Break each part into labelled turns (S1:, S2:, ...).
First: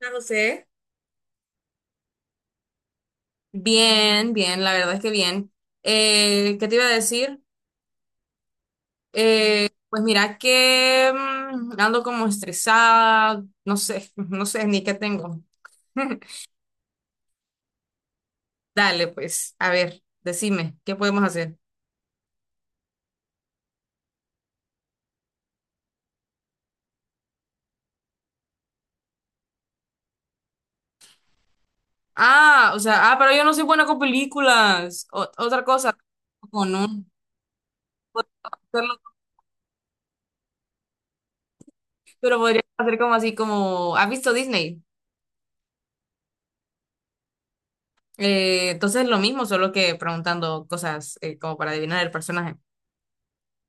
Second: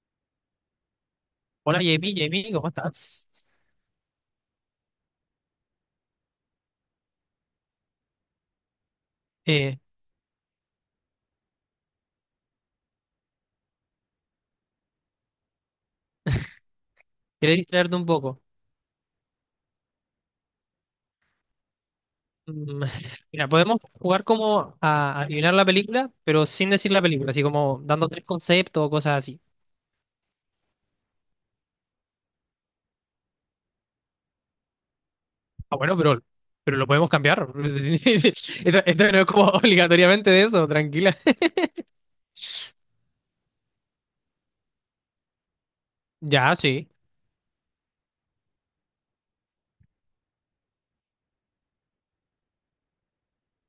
S1: Hola, José.
S2: Hola Jamie, Jamie, ¿cómo estás?
S1: Bien, bien, la verdad es que bien. ¿Qué te iba a decir?
S2: Eh,
S1: Pues mira que ando como estresada, no sé, no sé ni qué tengo.
S2: Quería distraerte un poco.
S1: Dale, pues, a ver, decime, ¿qué podemos hacer?
S2: Mm, Mira, podemos jugar como a adivinar la película, pero sin decir la película, así como dando tres conceptos o cosas así.
S1: Ah, o sea, ah, pero yo no soy buena con películas. Otra
S2: Ah,
S1: cosa,
S2: bueno,
S1: con
S2: pero lo podemos
S1: un,
S2: cambiar. Esto,
S1: hacerlo,
S2: esto no es como obligatoriamente de eso, tranquila.
S1: pero podría hacer como así, como, ¿has visto Disney?
S2: Ya, sí.
S1: Entonces lo mismo, solo que preguntando cosas como para adivinar el personaje.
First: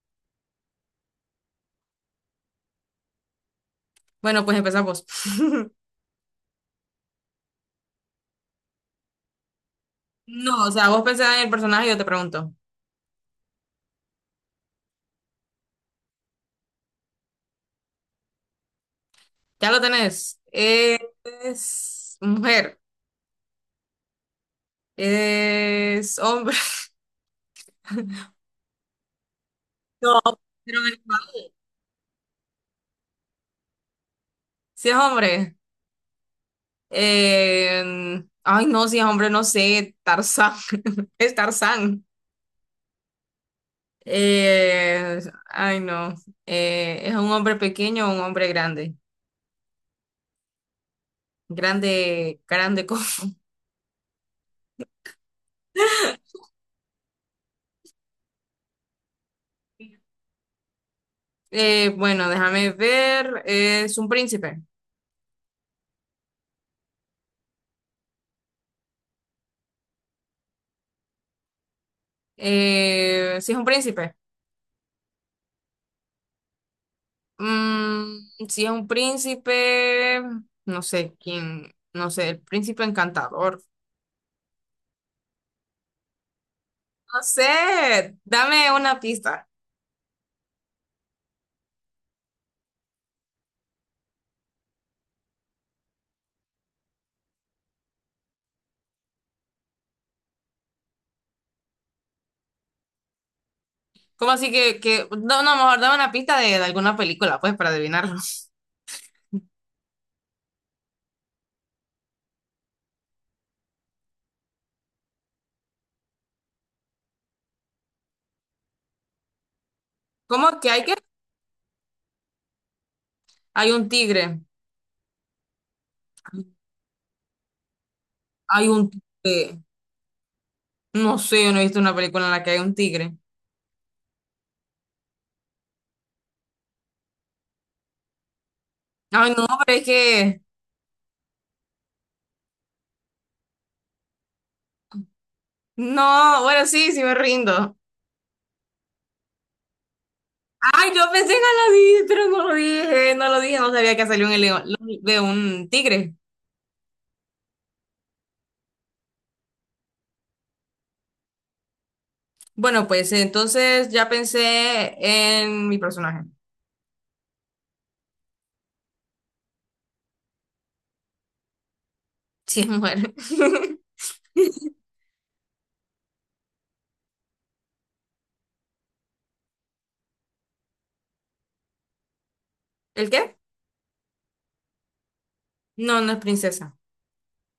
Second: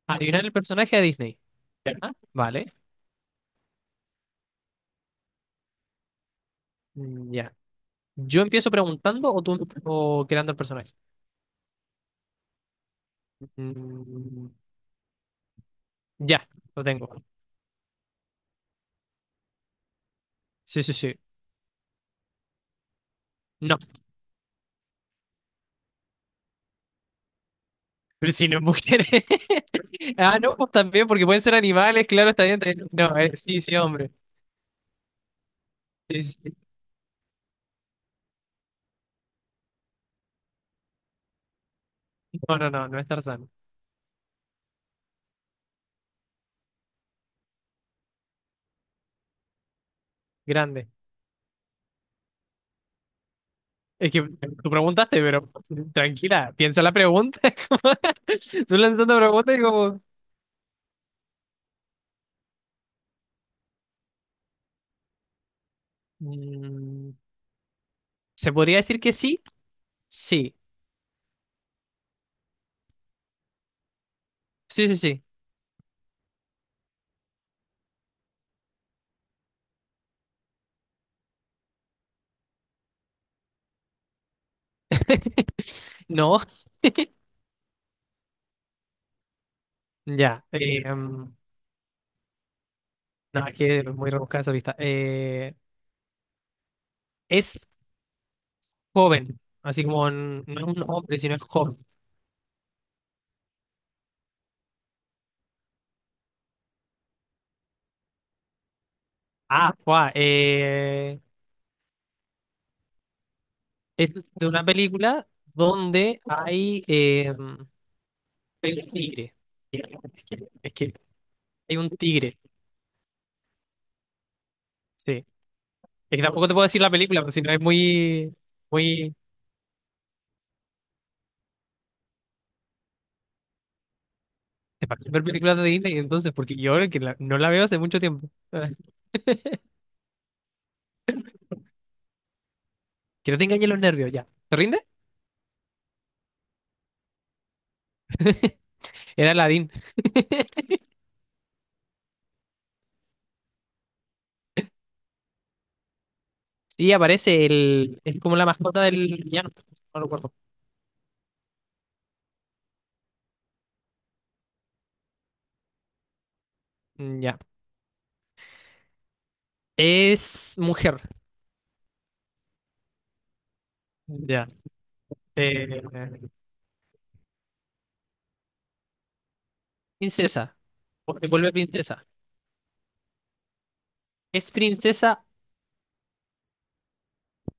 S2: Adivinar el personaje de Disney. Ya, vale.
S1: Bueno, pues empezamos.
S2: Mm, ya. ¿Yo empiezo preguntando o tú o creando el
S1: No, o sea,
S2: personaje?
S1: vos pensás en el personaje y yo te pregunto.
S2: Mm, ya, lo tengo.
S1: Ya lo tenés.
S2: Sí, sí, sí.
S1: ¿Es mujer?
S2: No.
S1: ¿Es hombre?
S2: Pero si no es mujer.
S1: No,
S2: Ah, no, pues
S1: pero
S2: también, porque pueden ser animales, claro, está bien. Está bien. No, sí, sí, hombre.
S1: si es hombre.
S2: Sí, sí, sí.
S1: eh, Ay, no, si es hombre, no sé. Tarzán. Es Tarzán.
S2: No, no, no, no es Tarzán.
S1: Eh, Ay, no. ¿Es un hombre pequeño o un hombre grande?
S2: Grande.
S1: Grande, grande.
S2: Es que tú preguntaste, pero tranquila, piensa la pregunta. como- Tú lanzando preguntas y como...
S1: Bueno, déjame ver. Es un príncipe.
S2: Mm, ¿se podría decir que sí? Sí.
S1: Si es un príncipe.
S2: Sí, sí, sí.
S1: Mm, si es un príncipe, no sé quién, no sé, el príncipe encantador.
S2: No,
S1: No sé, dame una pista.
S2: ya. No, es que es muy rebuscada esa lista. Es joven, así como no es un hombre, sino es joven.
S1: ¿Cómo así que, no, no, mejor dame una pista de alguna película, pues, para adivinarlo.
S2: Ah, guau, es de una película donde hay, hay un tigre. Es que,
S1: ¿Cómo
S2: es que
S1: que?
S2: hay un tigre,
S1: Hay un tigre,
S2: sí. Es que tampoco te puedo decir la película, porque si no es muy,
S1: hay un
S2: muy...
S1: tigre. No sé, yo no he visto una película en la que hay un tigre.
S2: Te parece ver películas de Disney, entonces, porque yo no la veo hace mucho tiempo.
S1: Ay, no, pero es que,
S2: Que no te engañen los nervios, ya. ¿Te rinde?
S1: no, bueno, sí, sí me rindo.
S2: Era Aladdin.
S1: Ay, yo pensé que no lo dije, pero no lo dije, no lo dije, no sabía que salió un león, de un tigre.
S2: Sí, aparece el... Es como la mascota del villano. No lo recuerdo.
S1: Bueno, pues entonces ya pensé en mi personaje.
S2: Mm, ya. Es mujer.
S1: Sí, es mujer.
S2: Ya. Eh, princesa. Porque vuelve princesa.
S1: ¿El qué?
S2: ¿Es princesa?
S1: No, no es princesa.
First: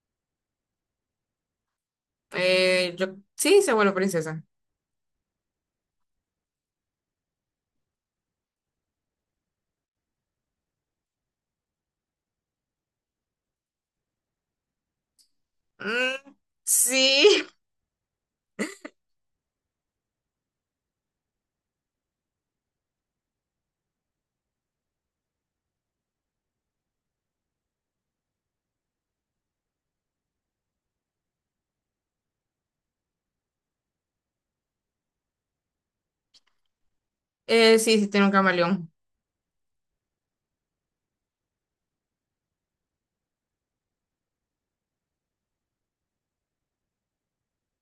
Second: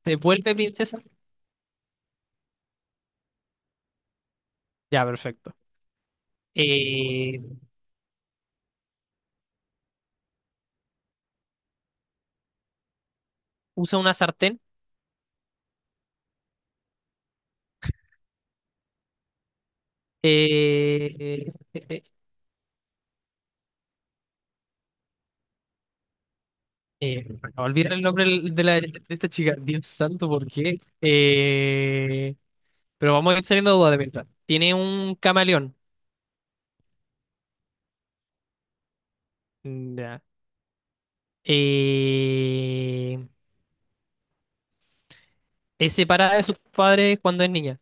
S2: ¿Se vuelve princesa?
S1: Yo sí se vuelve princesa.
S2: Ya, perfecto. Eh, usa una sartén.
S1: Mm, sí.
S2: Eh, eh, eh, me acabo el nombre de, la, de esta chica. Dios santo, ¿por qué? Pero vamos a ir saliendo de dudas de mientras. Tiene un camaleón.
S1: Sí, sí tiene un camaleón.
S2: Mm, ya. Eh, es separada de sus padres cuando es niña.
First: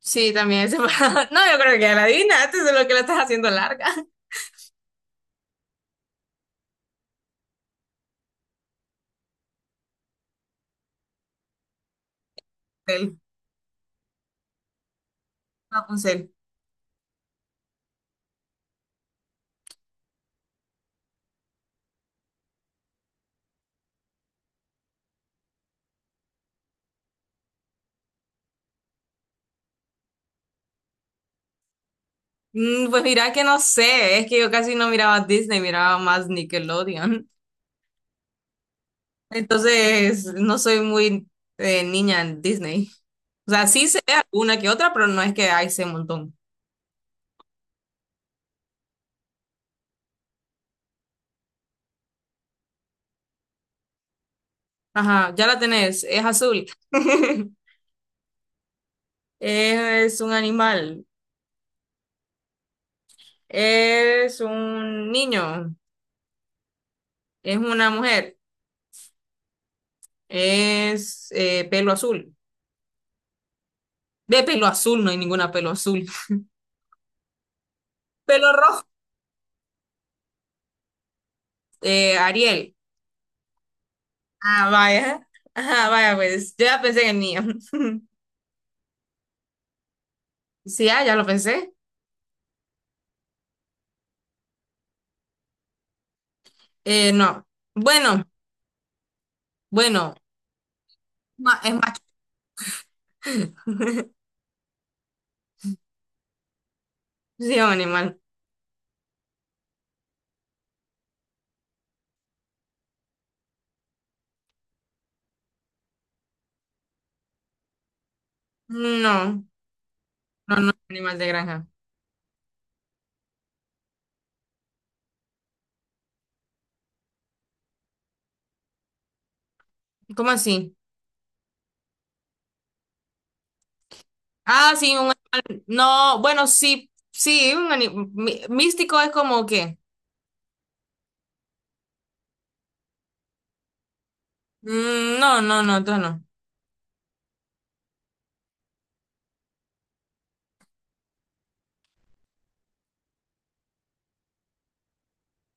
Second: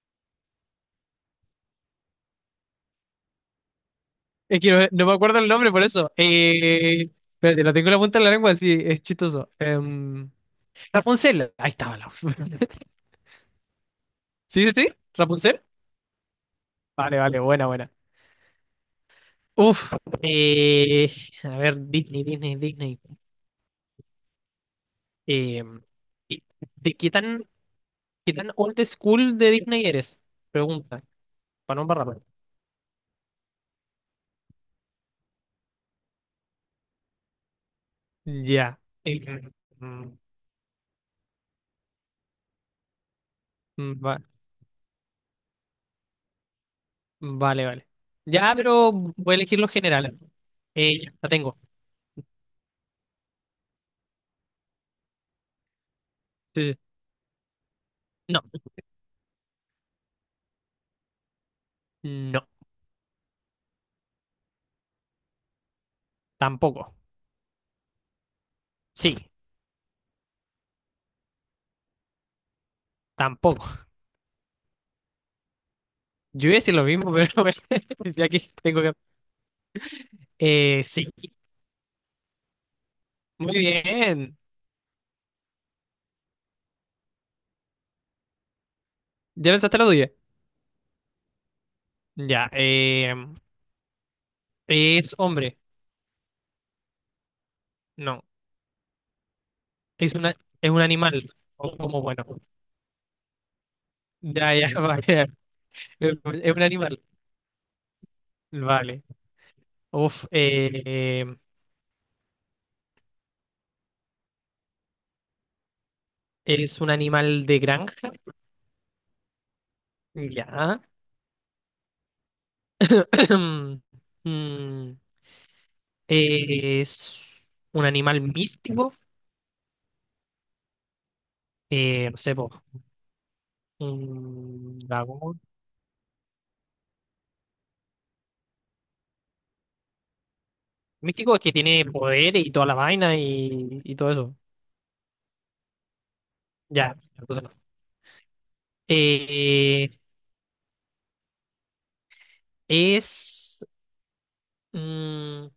S1: Sí, también es separado. No, yo creo que ya la adivinaste, solo que la estás haciendo larga.
S2: Es que no, no me acuerdo el nombre por eso. Espérate, lo tengo en la punta de la lengua, sí, es chistoso. Rapunzel. Ahí estaba.
S1: Él,
S2: Sí, sí, sí, Rapunzel.
S1: Rapunzel.
S2: Vale, vale, buena, buena. Uf, eh, a ver, Disney, Disney, Disney. Eh, ¿y ¿de qué tan old school de Disney eres? Pregunta, para no embarrarla.
S1: Mm, pues mira que no sé, es que yo casi no miraba Disney, miraba más Nickelodeon.
S2: Ya. Eh, mm,
S1: Entonces, no soy muy niña en Disney. O sea, sí
S2: Mm,
S1: sé
S2: va-
S1: una que otra, pero no es que hay sé un montón.
S2: vale, vale. Ya, pero voy a elegir los generales. Ya, la tengo.
S1: Ajá, ya la tenés, es
S2: Sí,
S1: azul.
S2: sí. No,
S1: Es un animal,
S2: no,
S1: es un niño,
S2: tampoco.
S1: es una mujer,
S2: Sí,
S1: es pelo azul.
S2: tampoco.
S1: De pelo azul, no hay ninguna pelo azul.
S2: Yo iba a decir lo mismo, pero bueno, ya
S1: Pelo
S2: que tengo
S1: rojo,
S2: que... sí,
S1: Ariel.
S2: muy bien.
S1: Ah, vaya. Ajá, vaya, pues yo ya pensé en el niño.
S2: ¿Ya pensaste la tuya?
S1: Sí, ah, ya lo pensé.
S2: Ya. ¿Es hombre?
S1: No.
S2: No.
S1: Bueno,
S2: ¿Es
S1: bueno.
S2: una, es un animal?
S1: Es
S2: O
S1: macho.
S2: como bueno. Ya, ya, vale. ¿Es un animal?
S1: Sí, es un animal.
S2: Vale. Uf. ¿Es un animal de granja?
S1: No, no, no es
S2: Ya.
S1: un animal de granja.
S2: Mm, ¿es un animal místico?
S1: ¿Cómo así?
S2: No sé, po,
S1: Ah,
S2: un
S1: sí, un
S2: dragón.
S1: animal. No, bueno, sí, sí, un animal. Místico es como que.
S2: Místico es que tiene poder y toda la vaina y todo eso.
S1: Mm, no, no, no, entonces no.
S2: Ya, entonces no. Eh, es. Mm,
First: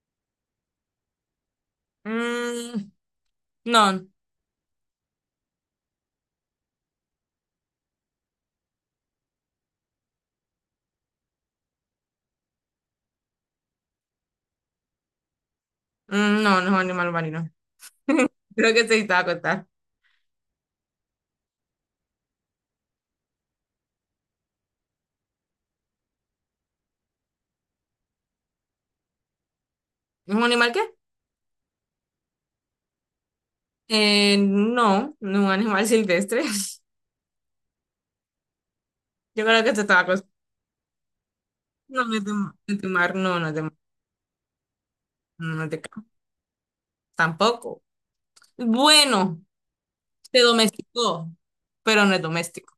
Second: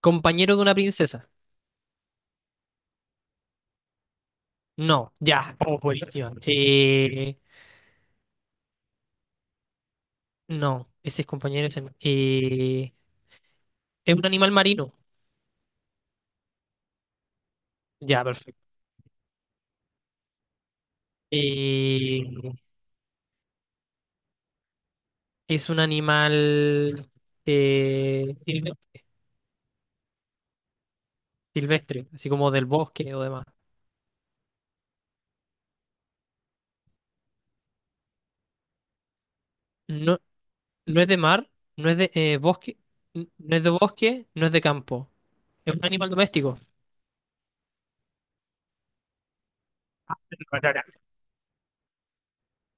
S2: compañero de una princesa.
S1: Mm, no,
S2: No, ya. Oh, buenísima. No, ese es compañero. Ese no. Es un animal marino.
S1: mm, no, no es un animal marino.
S2: Ya,
S1: Creo
S2: perfecto.
S1: que se estaba a acostar.
S2: Eh, es un animal silvestre,
S1: ¿Es un animal qué?
S2: silvestre, así como del bosque o demás.
S1: No, no es un animal silvestre. Yo creo que se estaba
S2: No,
S1: acostando.
S2: no es de mar, no es
S1: No,
S2: de
S1: no es de no
S2: bosque,
S1: es de mar, no, no es
S2: no
S1: de
S2: es de
S1: mar,
S2: bosque, no es de campo.
S1: no es
S2: Es
S1: de
S2: un
S1: campo.
S2: animal doméstico.
S1: Tampoco. Bueno. Se domesticó, pero no es doméstico.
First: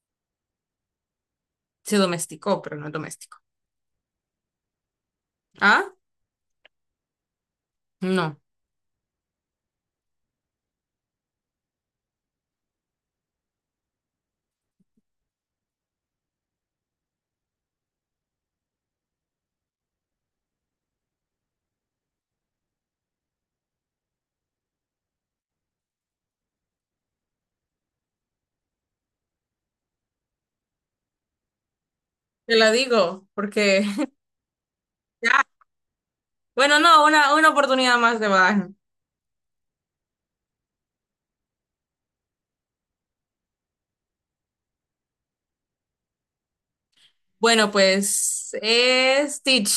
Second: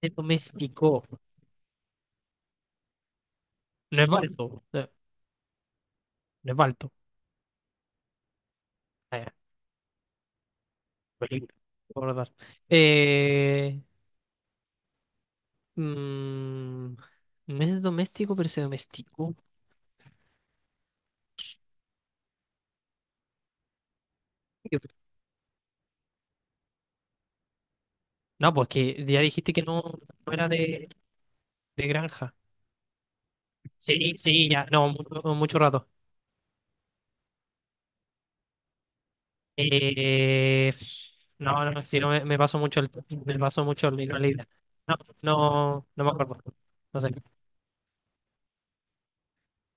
S2: Es doméstico.
S1: Se domesticó, pero no es doméstico.
S2: No es balto. No,
S1: ¿Ah?
S2: no es balto.
S1: No.
S2: Película. Recordar. Eh, mm, no es doméstico, pero se domesticó. No, pues que ya dijiste que no, no era de granja.
S1: Te la digo, porque
S2: Sí, sí, ya, no, mucho,
S1: ya.
S2: mucho rato.
S1: Bueno, no, una oportunidad más de badaje.
S2: Eh, no, no, si no me paso mucho el me paso mucho el hilo de la idea. No, no, no me acuerdo. No sé. O
S1: Bueno, pues es Stitch.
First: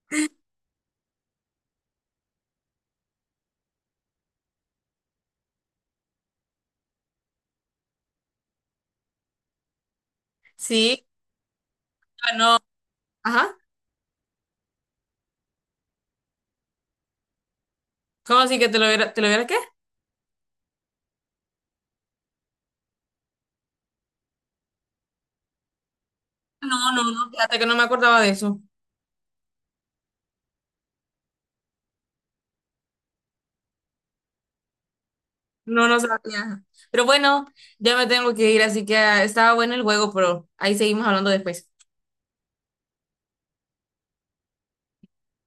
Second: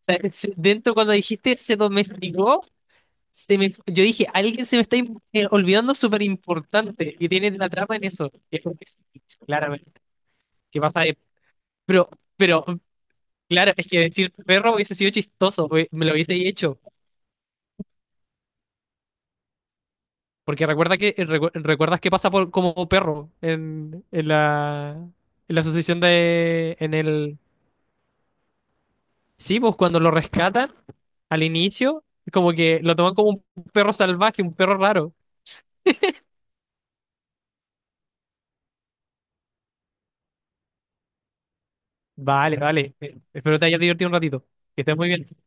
S2: sea, dentro cuando dijiste se domesticó. Se me, yo dije, alguien se me está olvidando súper importante y tiene la trama en eso. Y es porque sí, claramente. ¿Qué pasa?
S1: Sí,
S2: Pero,
S1: ganó.
S2: pero,
S1: Ajá.
S2: claro, es que decir perro hubiese sido chistoso, me lo hubiese hecho.
S1: ¿Cómo así que te lo hubiera qué?
S2: Porque recuerda que, recuerdas que pasa por, como perro en la asociación de,
S1: No,
S2: en
S1: no, no,
S2: el,
S1: fíjate que no me acordaba de eso.
S2: sí, pues cuando lo rescatan al inicio, como que lo toman como un perro salvaje, un perro raro.
S1: No, no sabía. Pero bueno, ya me tengo que ir, así que ah, estaba bueno el juego, pero ahí seguimos hablando después.
S2: Vale, vale. Espero te hayas divertido un ratito. Que estés muy bien.